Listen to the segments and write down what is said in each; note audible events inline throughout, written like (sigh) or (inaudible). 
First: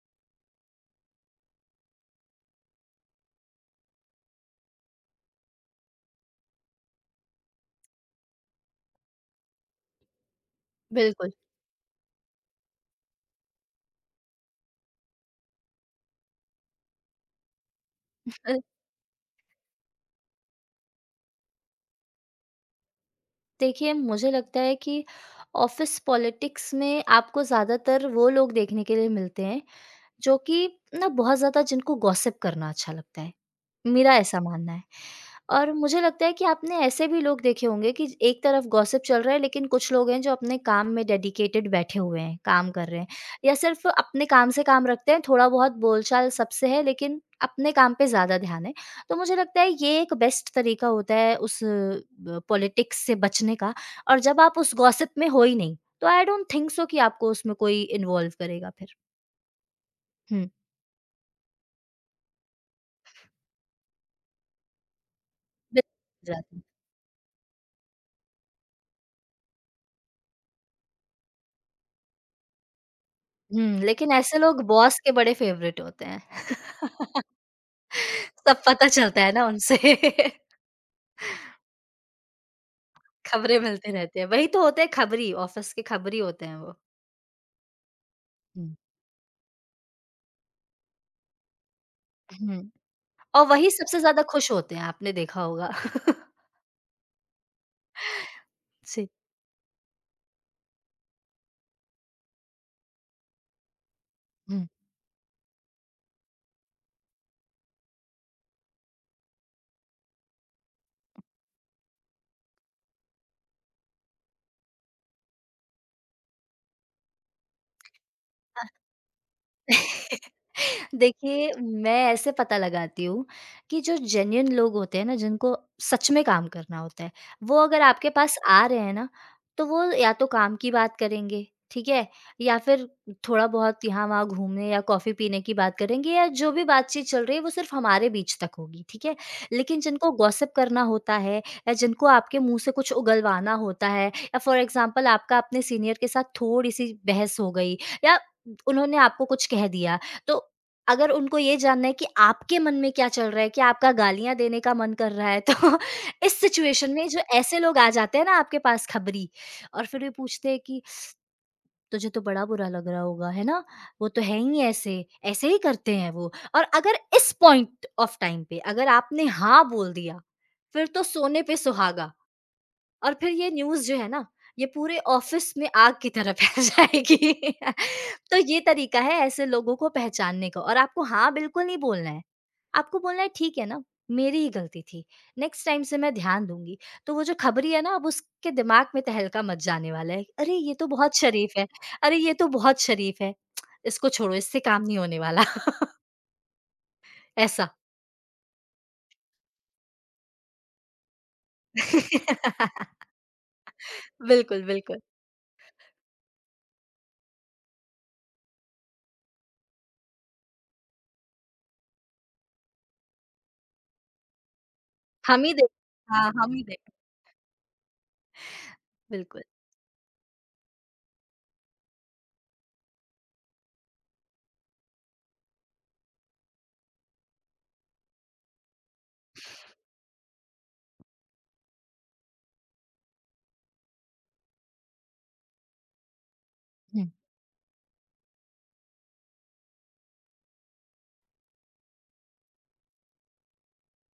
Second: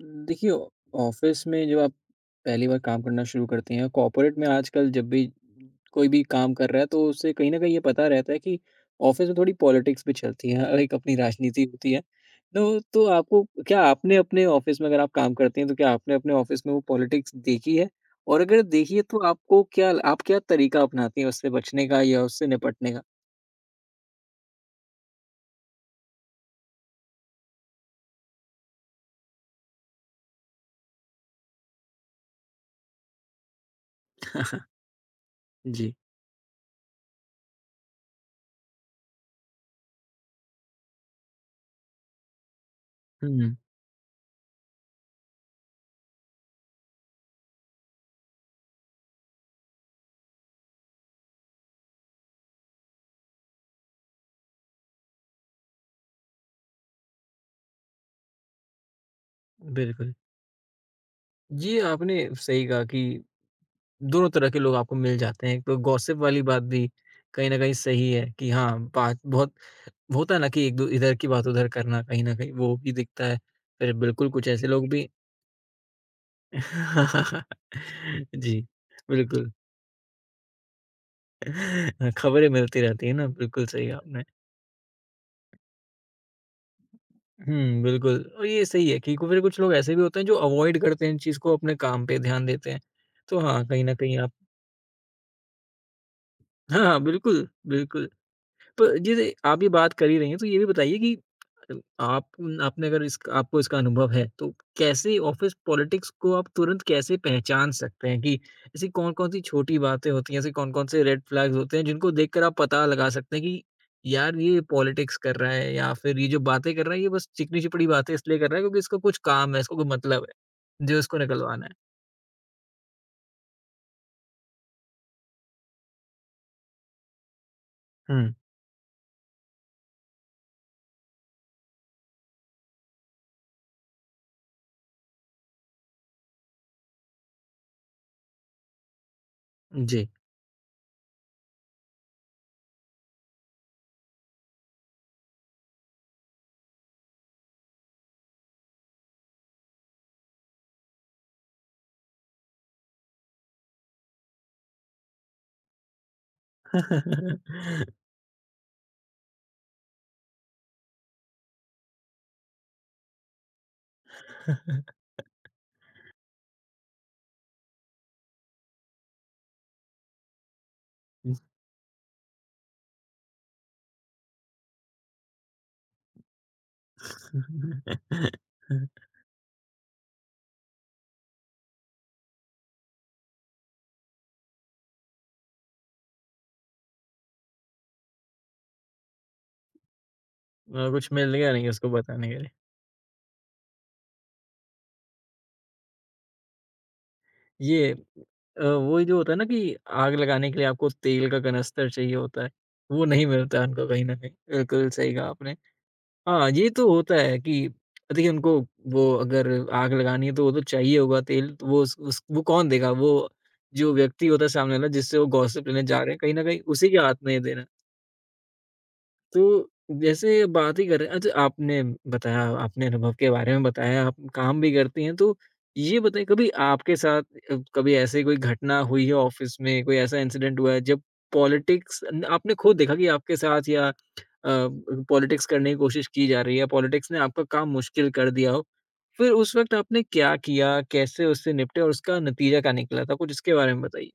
देखिए, ऑफ़िस में जब आप पहली बार काम करना शुरू करते हैं, कॉर्पोरेट में आजकल जब भी कोई भी काम कर रहा है, तो उससे कहीं न कहीं ये पता रहता है कि ऑफ़िस में थोड़ी पॉलिटिक्स भी चलती है, हर एक अपनी बिल्कुल। राजनीति होती है। तो आपको क्या आपने अपने ऑफ़िस में अगर आप काम करते हैं, तो क्या आपने अपने ऑफ़िस में वो पॉलिटिक्स देखी है? और अ, अगर देखी है, तो आपको क्या आप क्या तरीका अपनाती हैं उससे बचने का या उससे निपटने का? देखिए मुझे लगता है कि ऑफ़िस पॉलिटिक्स में आपको ज़्यादातर वो लोग देखने के लिए मिलते हैं, जो कि ना बहुत ज़्यादा जिनको गॉसिप करना अच्छा लगता है। मेरा ऐसा मानना है (laughs) और जी। मुझे लगता है कि आपने ऐसे भी लोग देखे होंगे कि एक तरफ गॉसिप चल रहा है लेकिन कुछ लोग हैं जो अपने काम में डेडिकेटेड बैठे हुए हैं, काम कर रहे हैं या हुँ, सिर्फ अपने काम से काम रखते हैं, थोड़ा-बहुत बोलचाल सबसे है लेकिन अपने काम पे ज़्यादा ध्यान है। तो मुझे लगता है ये एक बेस्ट तरीका होता है उस पॉलिटिक्स से बचने का और जब आप उस गॉसिप में हो ही नहीं, तो आई डोंट थिंक सो कि आपको उसमें कोई इन्वॉल्व करेगा फिर। बिल्कुल। हुँ। जी, आपने सही कहा कि दोनों तरह के लोग आपको मिल जाते हैं। एक तो गॉसिप बिल्कुल वाली जाते हैं। बात भी कहीं न कहीं सही है कि हाँ, बात बहुत होता है ना कि एक दो इधर की बात उधर करना कहीं न कहीं वो भी दिखता है। हुँ, फिर लेकिन बिल्कुल ऐसे कुछ लोग ऐसे लोग बॉस भी। के बड़े फ़ेवरेट होते हैं। (laughs) (laughs) जी, सब पता चलता है ना बिल्कुल। उनसे। (laughs) (laughs) खबरें मिलती रहती हैं ना, खबरें बिल्कुल सही मिलते कहा रहते आपने। हैं। वही तो होते हैं खबरी, ऑफ़िस के खबरी होते हैं वो। हुँ, बिल्कुल और ये हुँ। सही है कि फिर कुछ लोग ऐसे भी होते हैं जो अवॉइड करते हैं इन चीज़ को, अपने काम पे ध्यान हुँ, देते हैं। तो और हाँ, वही कहीं न सबसे कहीं ज़्यादा आप। खुश होते हैं, आपने देखा होगा। (laughs) हाँ, हाँ, बिल्कुल, बिल्कुल। प जी, जैसे आप ये बात कर ही रही हैं, तो ये भी बताइए कि अ, आप आपने अगर इसक आपको इसका अनुभव है, तो हुँ। कैसे ऑफ़िस पॉलिटिक्स को आप तुरंत कैसे पहचान सकते हैं कि ऐसी कौन-कौन सी छोटी बातें होती हैं, ऐसे कौन-कौन से रेड फ्लैग्स होते हैं, जिनको देखकर आप पता लगा सकते हैं कि यार ये पॉलिटिक्स कर रहा है या फिर ये जो बातें कर रहा है, ये बस चिकनी-चपड़ी बातें इसलिए कर रहा है हाँ। क्योंकि इसको कुछ काम है, इसको कोई मतलब है, (laughs) जो इसको देखिए, निकलवाना मैं ऐसे पता लगाती हूँ कि जो जेन्युइन लोग होते हैं ना, जिनको सच में काम करना होता है, वो अगर आपके हुँ। है? पास आ रहे हैं ना, तो वो या तो काम की बात करेंगे, ठीक है? या फिर थोड़ा बहुत यहाँ-वहाँ घूमने या कॉफ़ी पीने की बात करेंगे या जो भी बातचीत चल रही है, वो सिर्फ़ हमारे बीच तक होगी, ठीक है? लेकिन जी। जिनको गॉसिप करना होता है या जिनको आपके मुँह से कुछ उगलवाना होता है या फ़ॉर एग्ज़ाम्पल आपका अपने सीनियर के साथ थोड़ी-सी बहस हो गई या उन्होंने आपको कुछ कह दिया, तो अगर उनको ये जानना है कि आपके मन में क्या चल रहा है, क्या आपका गालियाँ देने का मन कर रहा है तो (laughs) इस सिचुएशन में जो ऐसे लोग आ (laughs) जाते हैं ना आपके पास खबरी। और फिर ये पूछते हैं कि तुझे तो बड़ा बुरा लग रहा होगा, है ना? वो तो है ही ऐसे, ऐसे ही करते हैं वो। और अगर इस पॉइंट ऑफ टाइम पे अगर आपने हाँ बोल दिया, फिर तो हम्म। सोने पे सुहागा। और फिर ये न्यूज़ जो है ना, ये पूरे ऑफ़िस में आग की तरह फैल जाएगी। (laughs) तो ये तरीका (laughs) है ऐसे लोगों को पहचानने का और आपको हाँ बिल्कुल नहीं बोलना है। आपको बोलना है ठीक है ना, मेरी ही गलती थी। नेक्स्ट टाइम से मैं ध्यान दूँगी। तो वो जो खबरी है ना अब उसके दिमाग में तहलका मच जाने वाला है। अरे ये तो कुछ बहुत मिल गया शरीफ है, नहीं उसको अरे बताने ये के तो लिए। बहुत शरीफ है। इसको छोड़ो इससे काम नहीं होने वाला। (laughs) ऐसा। ये वही जो होता है ना कि आग लगाने के लिए आपको तेल का कनस्तर चाहिए होता है, (laughs) वो नहीं मिलता है उनको कहीं न कहीं। बिल्कुल, बिल्कुल बिल्कुल। सही कहा आपने। हाँ, ये तो होता है कि देखिए उनको वो अगर आग लगानी है तो वो तो चाहिए होगा तेल, तो वो उस वो कौन देगा? वो जो व्यक्ति होता है सामने वाला जिससे वो हम ही गॉसिप देख। लेने जा रहे हैं, हाँ, कहीं न हम कहीं ही उसी देख। के हाथ में ये देना है। बिल्कुल। तो जैसे बात ही कर रहे हैं। अच्छा, आपने बताया, आपने अनुभव के बारे में बताया, आप काम भी करती हैं तो ये बताइए कभी आपके साथ कभी ऐसी कोई घटना हुई है ऑफ़िस में, कोई ऐसा इंसिडेंट हुआ है जब पॉलिटिक्स न आपने खुद देखा कि आपके साथ या पॉलिटिक्स करने की कोशिश की जा रही है, हुँ। पॉलिटिक्स ने आपका काम मुश्किल कर दिया हो, फिर उस वक़्त आपने क्या किया, कैसे उससे निपटे और उसका नतीजा क्या निकला था? कुछ इसके बारे में बताइए।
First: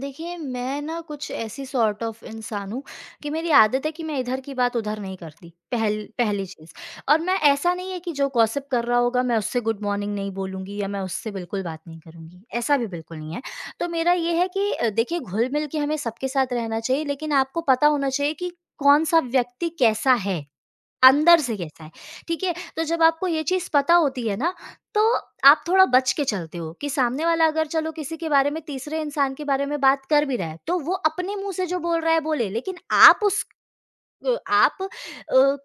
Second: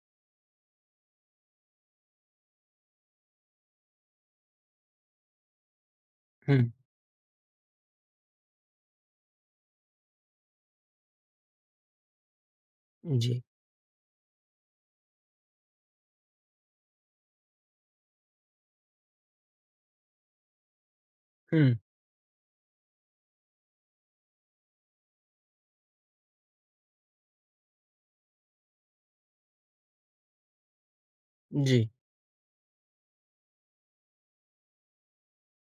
देखिए, मैं ना कुछ ऐसी सॉर्ट ऑफ इंसान हूँ कि मेरी आदत है कि मैं इधर की बात उधर नहीं करती, पहली हुँ। चीज़। और मैं ऐसा नहीं है कि जो गॉसिप कर रहा होगा, मैं उससे गुड मॉर्निंग नहीं बोलूँगी या मैं उससे बिल्कुल बात नहीं करूँगी, ऐसा भी बिल्कुल नहीं है। जी। तो मेरा ये है कि देखिए घुल-मिल के हमें सबके साथ रहना चाहिए, लेकिन आपको पता होना चाहिए कि कौन-सा व्यक्ति कैसा है। अंदर से हुँ। कैसा है, ठीक है? तो जब आपको ये चीज़ पता होती है ना, तो आप थोड़ा बच के चलते हो कि सामने वाला अगर चलो किसी के बारे में तीसरे इंसान के बारे में बात कर भी रहा है, तो वो अपने मुँह से जो जी। बोल रहा है बोले, लेकिन आप उस अ, आप अ,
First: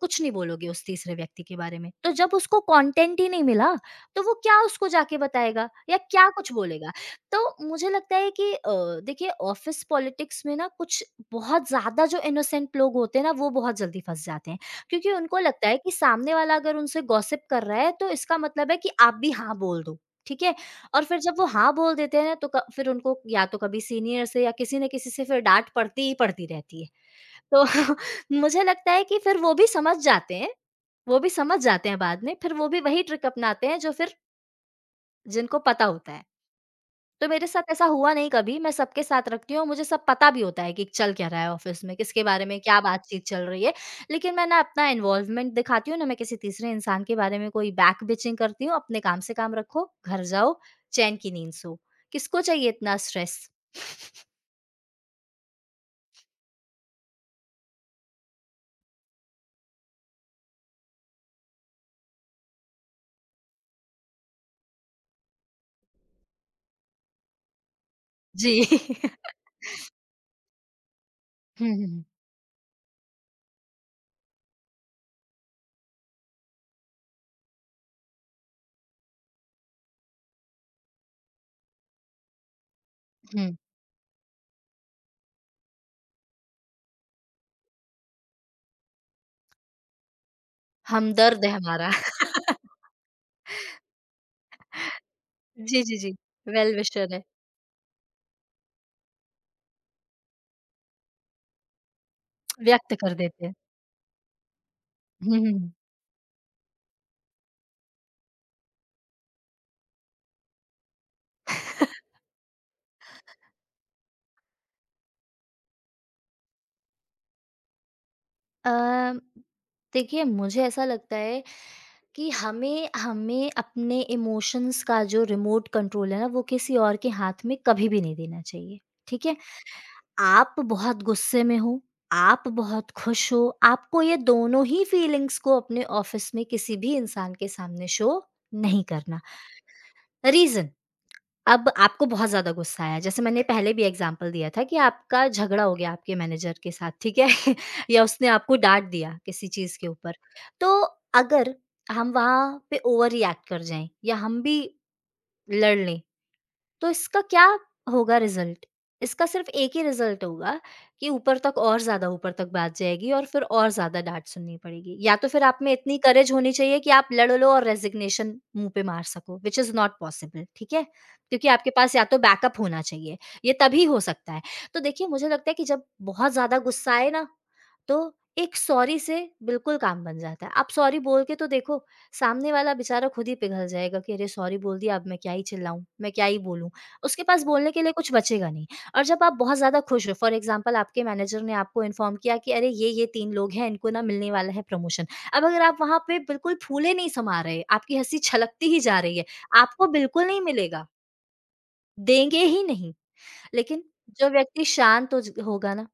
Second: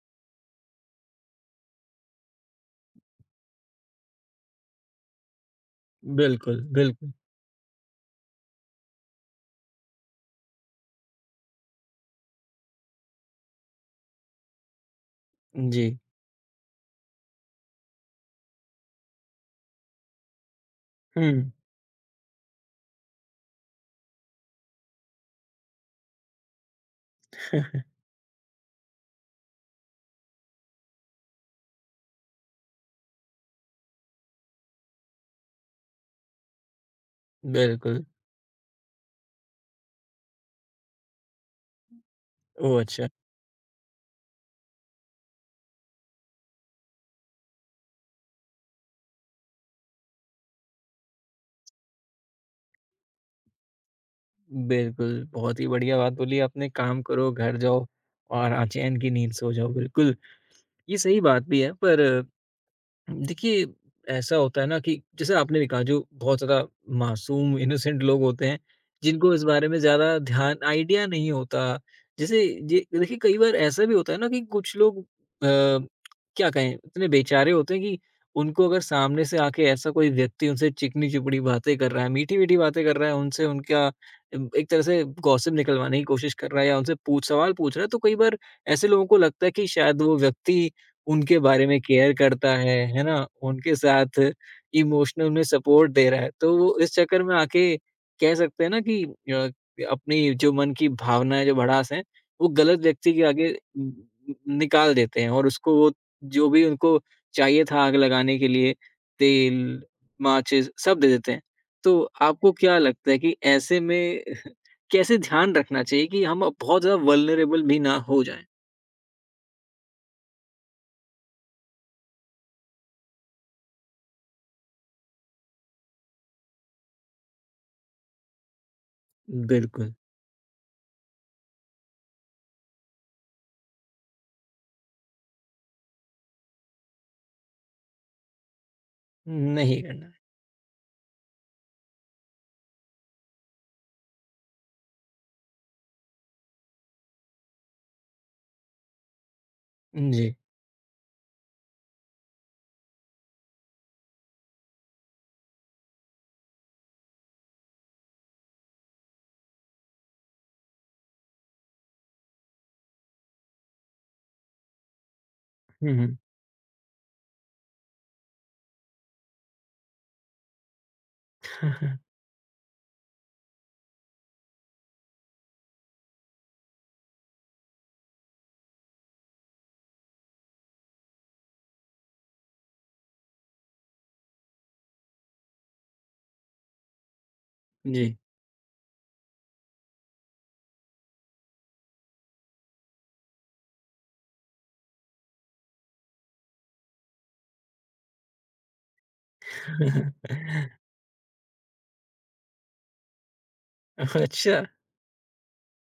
कुछ नहीं बोलोगे उस तीसरे व्यक्ति के बारे में। तो जब उसको कंटेंट ही नहीं मिला, तो वो क्या उसको जाके बताएगा या क्या कुछ बिल्कुल, बोलेगा? बिल्कुल। तो मुझे लगता है कि देखिए ऑफ़िस पॉलिटिक्स में ना कुछ बहुत ज़्यादा जो इनोसेंट लोग होते हैं ना, वो बहुत जल्दी फँस जाते हैं। क्योंकि उनको लगता है जी। कि सामने वाला अगर उनसे गॉसिप कर रहा है, तो इसका मतलब है कि आप भी हाँ बोल दो, ठीक है? और फिर हुँ। जब वो हाँ बोल देते हैं ना, तो क फिर उनको या तो कभी सीनियर से या किसी न किसी से फिर डाँट पड़ती ही पड़ती रहती है। तो (laughs) (laughs) मुझे लगता है कि फिर वो भी समझ जाते हैं, वो भी समझ जाते हैं बाद में, फिर वो भी वही ट्रिक अपनाते हैं जो फिर जिनको पता होता है। तो मेरे साथ ऐसा बिल्कुल। हुआ नहीं कभी, मैं सबके साथ रखती हूँ और मुझे सब पता भी होता है कि चल क्या रहा है ऑफ़िस में, किसके बारे में क्या ओह! अच्छा। बातचीत चल रही है। लेकिन मैं ना अपना इन्वॉल्वमेंट दिखाती हूँ, ना मैं किसी तीसरे इंसान के बारे में कोई बैक बिचिंग करती हूँ, अपने काम से काम रखो, घर जाओ, चैन की नींद सो। किसको चाहिए इतना स्ट्रेस? बिल्कुल, बहुत ही बढ़िया बात बोली आपने, काम करो, घर जाओ और चैन की नींद सो जाओ, बिल्कुल। ये सही बात भी है, पर देखिए, ऐसा होता है ना कि जैसे आपने भी कहा जो बहुत ज़्यादा मासूम इनोसेंट लोग होते जी। हैं, (laughs) जिनको इस बारे में ज़्यादा ध्यान आइडिया नहीं होता। हुँ, हुँ, हुँ। जैसे ये देखिए कई बार ऐसा भी होता है ना कि कुछ लोग क्या कहें इतने बेचारे होते हैं कि उनको अगर सामने से आके ऐसा कोई व्यक्ति उनसे चिकनी-चुपड़ी बातें कर रहा है, मीठी-मीठी बातें कर रहा है, उनसे हुँ, उनका एक तरह से गॉसिप निकलवाने की कोशिश कर रहा है या उनसे पूछ सवाल पूछ रहा है, तो कई बार ऐसे लोगों को लगता है कि शायद वो व्यक्ति उनके हमदर्द है बारे में हमारा। केयर करता है ना? उनके साथ इमोशनल में (laughs) जी, सपोर्ट जी, दे जी। रहा है। तो वेल वो इस विशर है। चक्कर में आके कह सकते हैं ना कि अपनी जो मन की भावनाएँ, जो भड़ास है, वो गलत व्यक्त कर व्यक्ति के देते आगे हैं। उम, निकाल देते हैं हुँ, और हुँ। उसको वो जो भी उनको चाहिए था आग लगाने के लिए, तेल, माचिस सब दे देते हैं। तो आपको क्या लगता है कि ऐसे में (laughs) कैसे ध्यान रखना चाहिए कि हम बहुत ज़्यादा वल्नरेबल भी ना हो जाएँ? अ, देखिए मुझे ऐसा लगता है कि हमें हमें अपने इमोशंस का जो रिमोट कंट्रोल है ना वो किसी और के हाथ में कभी भी नहीं देना चाहिए, ठीक है? बिल्कुल। आप बहुत गुस्से में हो, आप बहुत खुश हो, आपको ये दोनों ही फीलिंग्स को अपने ऑफ़िस में किसी भी इंसान के सामने शो नहीं करना। नहीं करना। रीज़न अब आपको बहुत ज़्यादा गुस्सा आया, जैसे मैंने पहले भी एग्ज़ाम्पल दिया था कि आपका झगड़ा हो गया आपके मैनेजर के साथ, ठीक है? (laughs) या उसने आपको डाँट दिया किसी चीज़ के ऊपर। जी। तो अगर हम वहाँ पे ओवर रिएक्ट कर जाएँ या हम भी लड़ लें, तो इसका क्या होगा रिजल्ट? इसका सिर्फ़ एक ही रिजल्ट होगा कि ऊपर तक और ज़्यादा ऊपर तक बात जाएगी और फिर और ज़्यादा डाँट सुननी पड़ेगी। या तो फिर आप में हुँ, इतनी हुँ। करेज होनी चाहिए कि आप लड़ लो और रेज़िग्नेशन मुँह पे मार सको, व्हिच इज़ नॉट पॉसिबल, ठीक है? क्योंकि आपके पास या तो (laughs) बैकअप होना चाहिए, ये तभी हो सकता है। तो देखिए, मुझे लगता है कि जब बहुत ज़्यादा गुस्सा आए ना, तो एक सॉरी से बिल्कुल काम बन जाता है। आप सॉरी बोल के तो देखो, सामने वाला बेचारा खुद ही पिघल जाएगा कि अरे! सॉरी बोल दिया, अब मैं क्या ही चिल्लाऊँ, मैं क्या ही बोलूँ। उसके पास बोलने के लिए जी। कुछ बचेगा नहीं। और जब आप बहुत ज़्यादा खुश हो फॉर एग्ज़ाम्पल आपके मैनेजर ने आपको इन्फॉर्म किया कि अरे ये 3 लोग हैं इनको ना मिलने वाला है प्रमोशन। अब अगर आप वहाँ पे बिल्कुल फूले नहीं समा रहे, आपकी हँसी छलकती ही जा रही है, आपको बिल्कुल नहीं (laughs) मिलेगा, देंगे ही नहीं। लेकिन जो अच्छा। व्यक्ति शांत हो ज होगा ना,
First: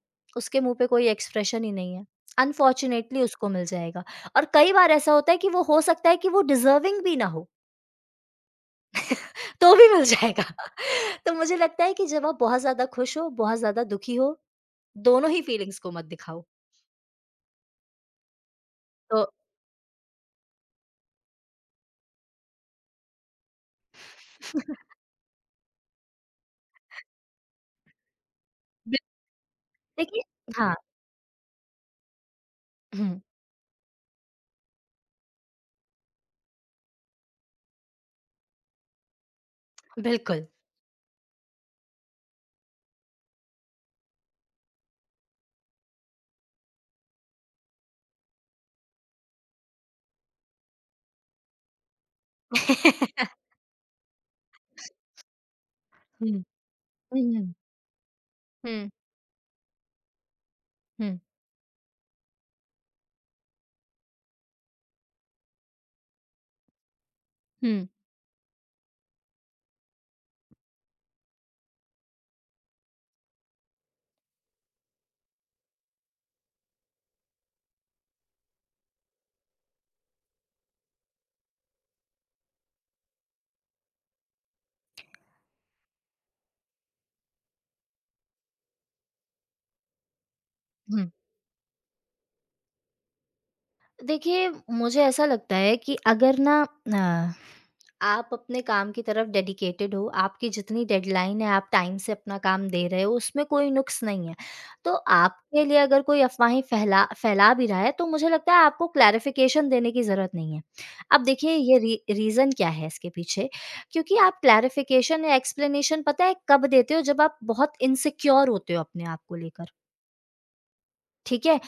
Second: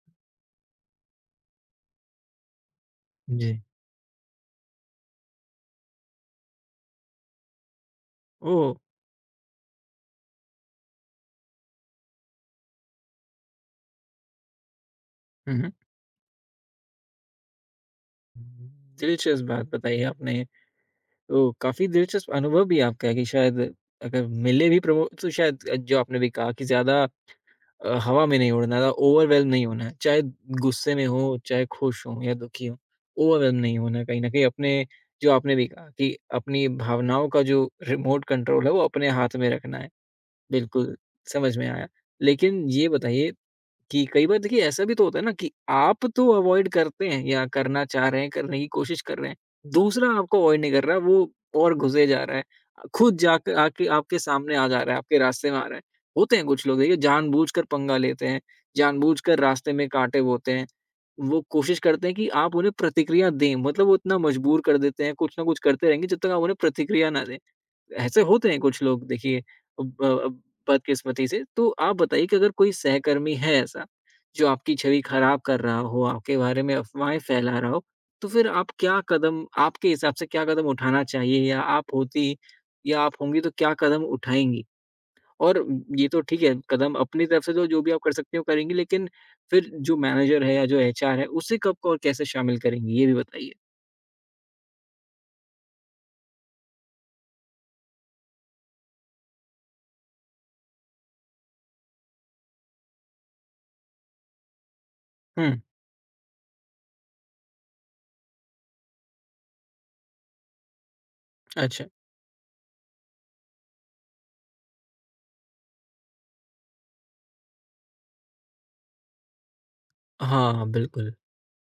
उसके मुँह पे कोई एक्सप्रेशन ही नहीं है। अनफॉर्च्यूनेटली उसको जी। मिल जाएगा और कई बार ऐसा होता है कि वो हो सकता है कि वो डिज़र्विंग भी ना हो, ओह! तो भी मिल जाएगा। तो मुझे लगता है कि जब आप बहुत ज़्यादा खुश हो, बहुत ज़्यादा दुखी हो, दोनों ही हुँ, हुँ। फीलिंग्स को मत दिखाओ। तो दिलचस्प बात बताई आपने। तो काफ़ी दिलचस्प अनुभव भी आपका है कि शायद अगर मिले भी प्रमो तो शायद जो आपने भी कहा कि ज़्यादा हवा में नहीं उड़ना है, ज़्यादा बि ओवरवेल्म नहीं होना है। देखिए चाहे हाँ, गुस्से में हो, चाहे खुश हों या दुखी हों, हुँ, ओवरवेल्म नहीं होना है कहीं न कहीं। अपने जो आपने भी कहा कि अपनी भावनाओं का जो रिमोट कंट्रोल है, वो अपने हाथ में रखना है। बिल्कुल। बिल्कुल, समझ में आया। लेकिन ये बताइए कि कई बार देखिए ऐसा भी तो होता है ना कि आप तो अवॉइड करते हैं या करना चाह रहे हैं, करने की कोशिश कर रहे हैं, दूसरा आपको अवॉइड नहीं कर रहा, वो और घुसे जा रहा है। खुद (laughs) जाके आके आपके सामने आ जा रहा है, आपके रास्ते में आ रहा है। हुँ, होते हैं कुछ लोग देखिए हुँ, हुँ, जानबूझकर पंगा लेते हैं, हुँ, जानबूझकर रास्ते में कांटे बोते हैं। हुँ, वो कोशिश करते हैं कि आप उन्हें प्रतिक्रिया दें, मतलब वो इतना मजबूर कर देते हैं, कुछ ना कुछ करते रहेंगे जब तक आप उन्हें प्रतिक्रिया ना दें। हुँ, ऐसे होते हैं कुछ लोग देखिए अब बदकिस्मती से। तो आप बताइए कि अगर कोई सहकर्मी है ऐसा, जो आपकी छवि खराब कर रहा हो, आपके बारे में अफ़वाहें फैला रहा हो, तो फिर आप क्या कदम आपके हिसाब से क्या कदम उठाना चाहिए या आप होती या आप होंगी तो क्या कदम उठाएँगी? और ये तो ठीक है, कदम अपनी तरफ से तो जो भी आप कर सकती हो करेंगी, लेकिन फिर जो मैनेजर है या जो हुँ। एचआर है, उसे कब और कैसे शामिल करेंगी? ये भी बताइए। देखिए, मुझे ऐसा लगता है कि अगर ना अ आप अपने काम की तरफ डेडिकेटेड हो, आपकी जितनी डेडलाइन है आप टाइम से अपना काम दे रहे हो, उसमें कोई नुक्स नहीं है। तो हुँ, आपके लिए अगर कोई अफ़वाहें फैला फैला भी रहा है तो मुझे लगता है आपको क्लैरिफ़िकेशन देने की ज़रूरत नहीं है। अब देखिए ये अच्छा। री रीज़न क्या है इसके पीछे? क्योंकि आप क्लैरिफ़िकेशन या एक्सप्लेनेशन पता है कब देते हो जब आप बहुत इनसिक्योर होते हो अपने आप को लेकर, हाँ, बिल्कुल। ठीक है?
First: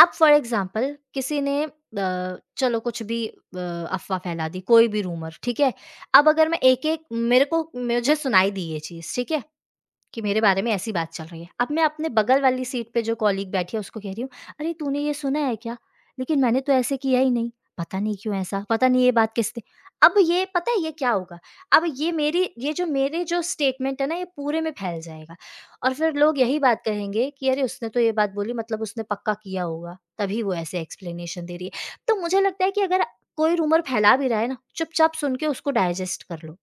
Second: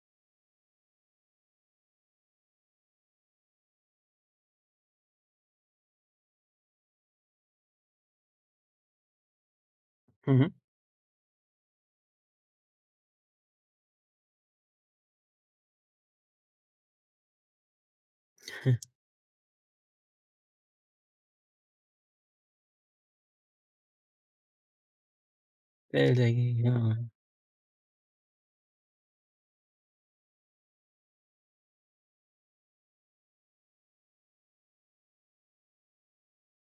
अब फॉर एग्जाम्पल किसी ने चलो कुछ भी अफ़वाह फैला दी, कोई भी रूमर, ठीक है? अब अगर मैं एक-एक मेरे को मुझे सुनाई दी ये चीज़, ठीक है? कि हुँ, मेरे हुँ। बारे में ऐसी बात चल रही है। अब मैं अपने बगल वाली सीट पे जो कॉलीग बैठी है उसको कह रही हूँ, "अरे तूने ये सुना है क्या? लेकिन मैंने तो ऐसे किया ही नहीं। पता नहीं क्यों ऐसा? पता नहीं ये बात किसने" अब ये पता है ये क्या होगा? अब ये मेरी ये जो मेरे जो स्टेटमेंट है ना ये पूरे में फैल जाएगा। और फिर रह (laughs) लोग जाएगी, यही बात हाँ। कहेंगे कि अरे उसने तो ये बात बोली मतलब उसने पक्का किया होगा, तभी वो ऐसे एक्सप्लेनेशन दे रही है। तो मुझे लगता है कि अगर कोई रूमर फैला भी रहा है ना, चुपचाप सुन के उसको डाइजेस्ट कर लो।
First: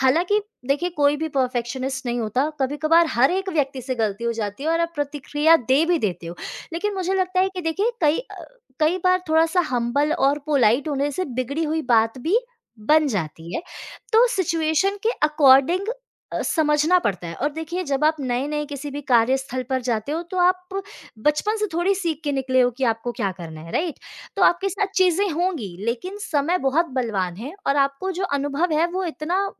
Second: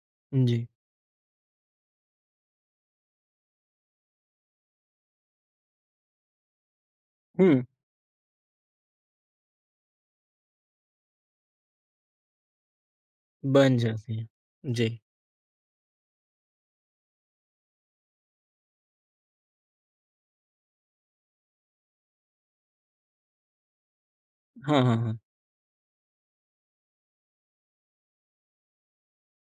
हालाँकि जी। देखिए कोई भी परफेक्शनिस्ट नहीं होता, कभी-कभार हर एक व्यक्ति से गलती हो जाती है और आप प्रतिक्रिया दे भी देते हो। लेकिन मुझे लगता है कि हुँ, देखिए कई बार थोड़ा-सा हम्बल और पोलाइट होने से बिगड़ी हुई बात भी बन जाती है। बन जाती तो है। सिचुएशन जी। के अकॉर्डिंग समझना पड़ता है और देखिए जब आप नए-नए किसी भी कार्यस्थल पर जाते हो तो आप बचपन से थोड़ी सीख के निकले हो कि आपको क्या करना है, राइट? तो आपके हाँ, साथ हाँ, हाँ। चीज़ें होंगी, लेकिन समय बहुत बलवान है और आपको जो अनुभव है वो इतना अ,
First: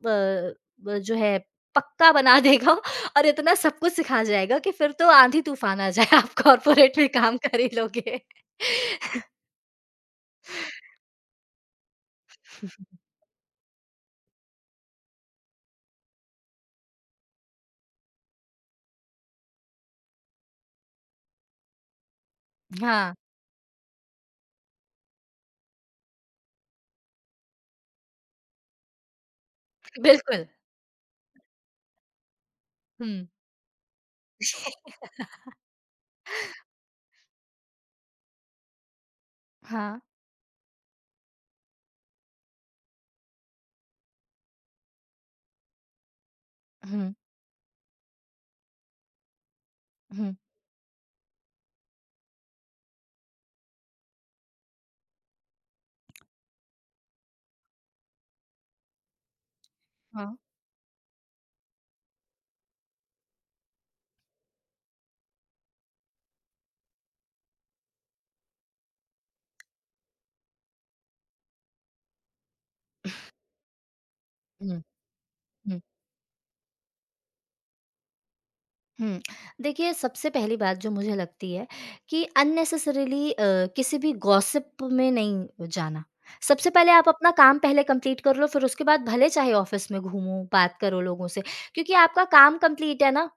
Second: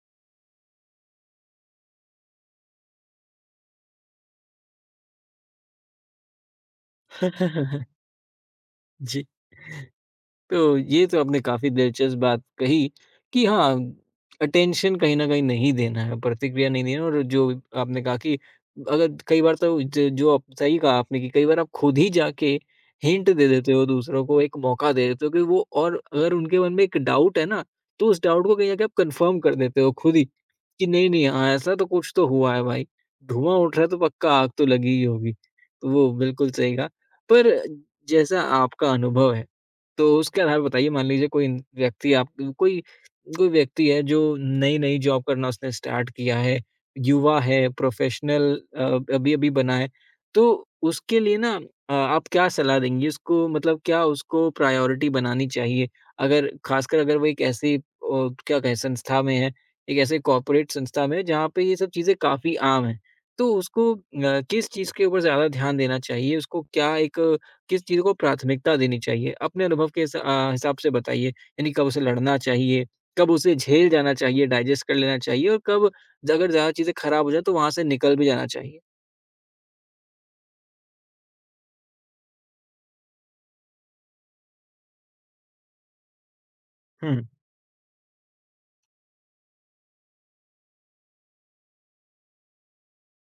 ब जो है पक्का बना देगा (laughs) और इतना सब कुछ सिखा जाएगा कि फिर तो आंधी-तूफ़ान आ जाए आप कॉर्पोरेट में काम कर ही (laughs) लोगे। जी। तो ये तो आपने काफ़ी दिलचस्प बात कही (laughs) कि हाँ, अटेंशन कहीं न कहीं नहीं देना है, प्रतिक्रिया नहीं देना और जो आपने कहा कि अगर कई बार तो ज जो आप सही कहा आपने कि कई बार आप खुद ही जाके हाँ, हिंट दे देते हो दूसरों को, एक मौका दे देते हो कि वो और अगर उनके मन में एक डाउट है ना, तो उस डाउट को कहीं न कहीं आप कन्फर्म कर देते हो खुद ही। बिल्कुल। कि नहीं, नहीं, हाँ, ऐसा तो कुछ तो हुआ है भाई। हुँ। धुआँ उठ रहा है तो पक्का आग तो लगी ही (laughs) होगी। तो वो बिल्कुल सही कहा। पर जैसा आपका अनुभव है हाँ। तो उसके आधार पे बताइए मान लीजिए कोई इन व्यक्ति आप कोई कोई व्यक्ति है जो नई-नई जॉब करना उसने स्टार्ट किया है, हुँ, युवा है, प्रोफ़ेशनल अभी-अभी बना है, हुँ। तो उसके लिए ना आप क्या सलाह देंगी उसको, मतलब क्या उसको प्रायोरिटी बनानी चाहिए? अगर ख़ासकर अगर वो एक ऐसी क्या कहें संस्था में है, एक ऐसे हाँ। कॉर्पोरेट संस्था में है जहाँ पे ये सब चीज़ें काफ़ी आम हैं, तो उसको किस चीज़ के ऊपर ज़्यादा ध्यान देना चाहिए? उसको क्या एक किस चीज़ को प्राथमिकता देनी चाहिए? अपने अनुभव के हिसाब से बताइए, यानी कब उसे लड़ना चाहिए, कब उसे झेल जाना चाहिए, हुँ, हुँ। डाइजेस्ट कर लेना चाहिए और कब ज अगर ज़्यादा चीज़ें खराब हो जाएँ तो वहाँ से निकल भी जाना चाहिए? हुँ। देखिए, सबसे पहली बात जो मुझे लगती है कि अननेसेसरीली किसी भी गॉसिप में नहीं जाना। सबसे पहले आप हुँ। अपना काम पहले कंप्लीट कर लो, फिर उसके बाद भले चाहे ऑफ़िस में घूमो, बात करो लोगों से, क्योंकि आपका काम कंप्लीट है ना,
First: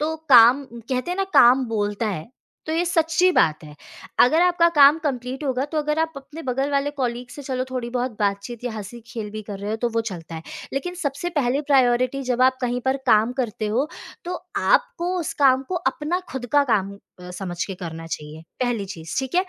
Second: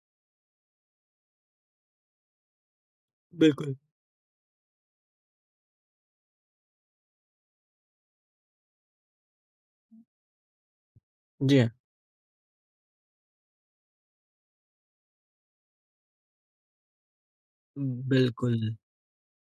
तो काम कहते हैं ना काम बोलता है, तो ये सच्ची बात है। बिल्कुल। अगर आपका काम कंप्लीट होगा, तो अगर आप अपने बगल वाले कॉलीग से चलो थोड़ी बहुत बातचीत या हँसी-खेल भी कर रहे हो, तो वो चलता है। लेकिन सबसे जी पहली हाँ। प्रायोरिटी जब आप कहीं पर काम करते हो, तो आपको उस काम को अपना खुद का काम समझ के करना चाहिए, बिल्कुल। पहली चीज़, ठीक है?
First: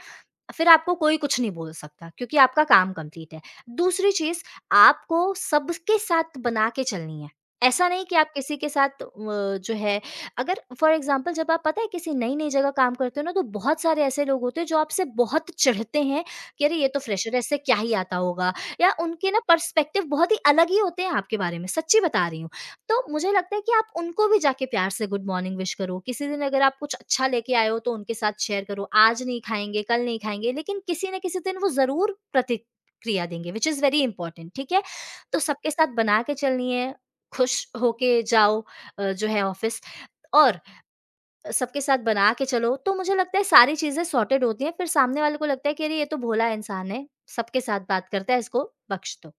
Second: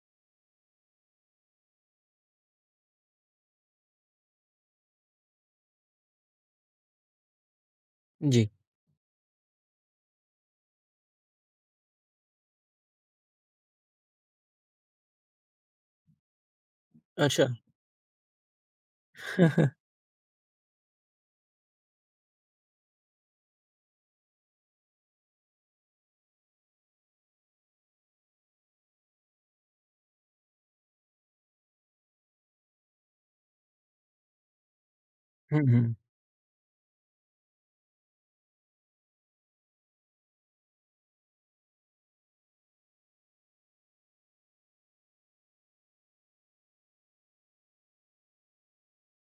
फिर आपको कोई कुछ नहीं बोल सकता क्योंकि आपका काम कंप्लीट है। दूसरी चीज़, आपको सबके साथ बना के चलनी है। ऐसा नहीं कि आप जी। किसी के साथ जो है अगर फ़ॉर एग्ज़ाम्पल जब आप पता है किसी नई-नई जगह काम करते हो ना, तो बहुत सारे ऐसे लोग होते हैं जो आपसे बहुत चिढ़ते हैं कि अरे ये तो फ्रेशर है, तो अच्छा। इससे क्या ही आता होगा या उनके ना (laughs) पर्सपेक्टिव बहुत ही अलग ही होते हैं आपके बारे में, सच्ची बता रही हूँ। तो मुझे लगता है कि आप उनको भी जाके प्यार से गुड मॉर्निंग विश करो। किसी दिन अगर आप कुछ अच्छा लेके आए हो तो उनके साथ शेयर करो, आज नहीं खाएँगे, कल नहीं खाएँगे, लेकिन किसी न किसी दिन वो ज़रूर प्रतिक्रिया देंगे व्हिच इज़ वेरी इम्पोर्टेंट ठीक है? तो हुँ, सबके साथ हुँ। बना के चलनी है, खुश होके जाओ जो है ऑफ़िस और सबके साथ बना के चलो तो मुझे लगता है सारी चीज़ें सॉर्टेड होती हैं, फिर सामने वाले को लगता है कि अरे ये तो भोला इंसान है, सबके साथ बात करता है इसको बख्श दो।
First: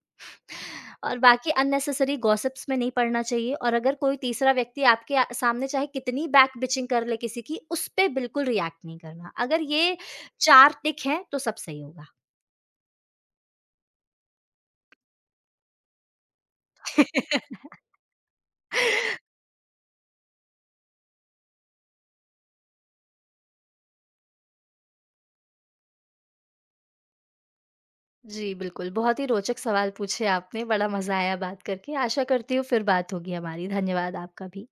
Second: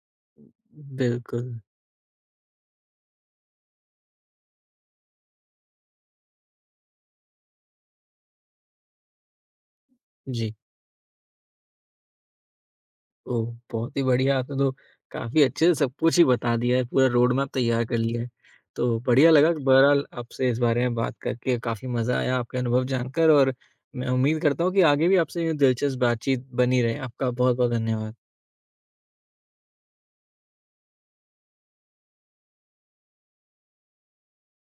और बाकी बिल्कुल, अननेसेसरी गॉसिप्स में नहीं पड़ना चाहिए और अगर कोई तीसरा व्यक्ति आपके सामने चाहे कितनी बैक बिचिंग कर ले किसी की उस पे बिल्कुल रिएक्ट नहीं करना अगर ये जी। चार टिक हैं तो सब सही होगा। ओह! बहुत ही बढ़िया, आपने तो काफ़ी अच्छे से सब कुछ ही बता दिया है, पूरा रोड मैप (laughs) तैयार कर लिया है। तो बढ़िया लगा, बहरहाल आपसे इस बारे में बात करके काफ़ी मज़ा आया, आपके अनुभव जानकर और मैं उम्मीद करता हूँ कि आगे भी आपसे यूँ दिलचस्प बातचीत बनी रहे। आपका बहुत-बहुत धन्यवाद। जी बिल्कुल बहुत ही रोचक सवाल पूछे आपने बड़ा मजा आया बात करके आशा करती हूँ फिर बात होगी हमारी धन्यवाद आपका भी।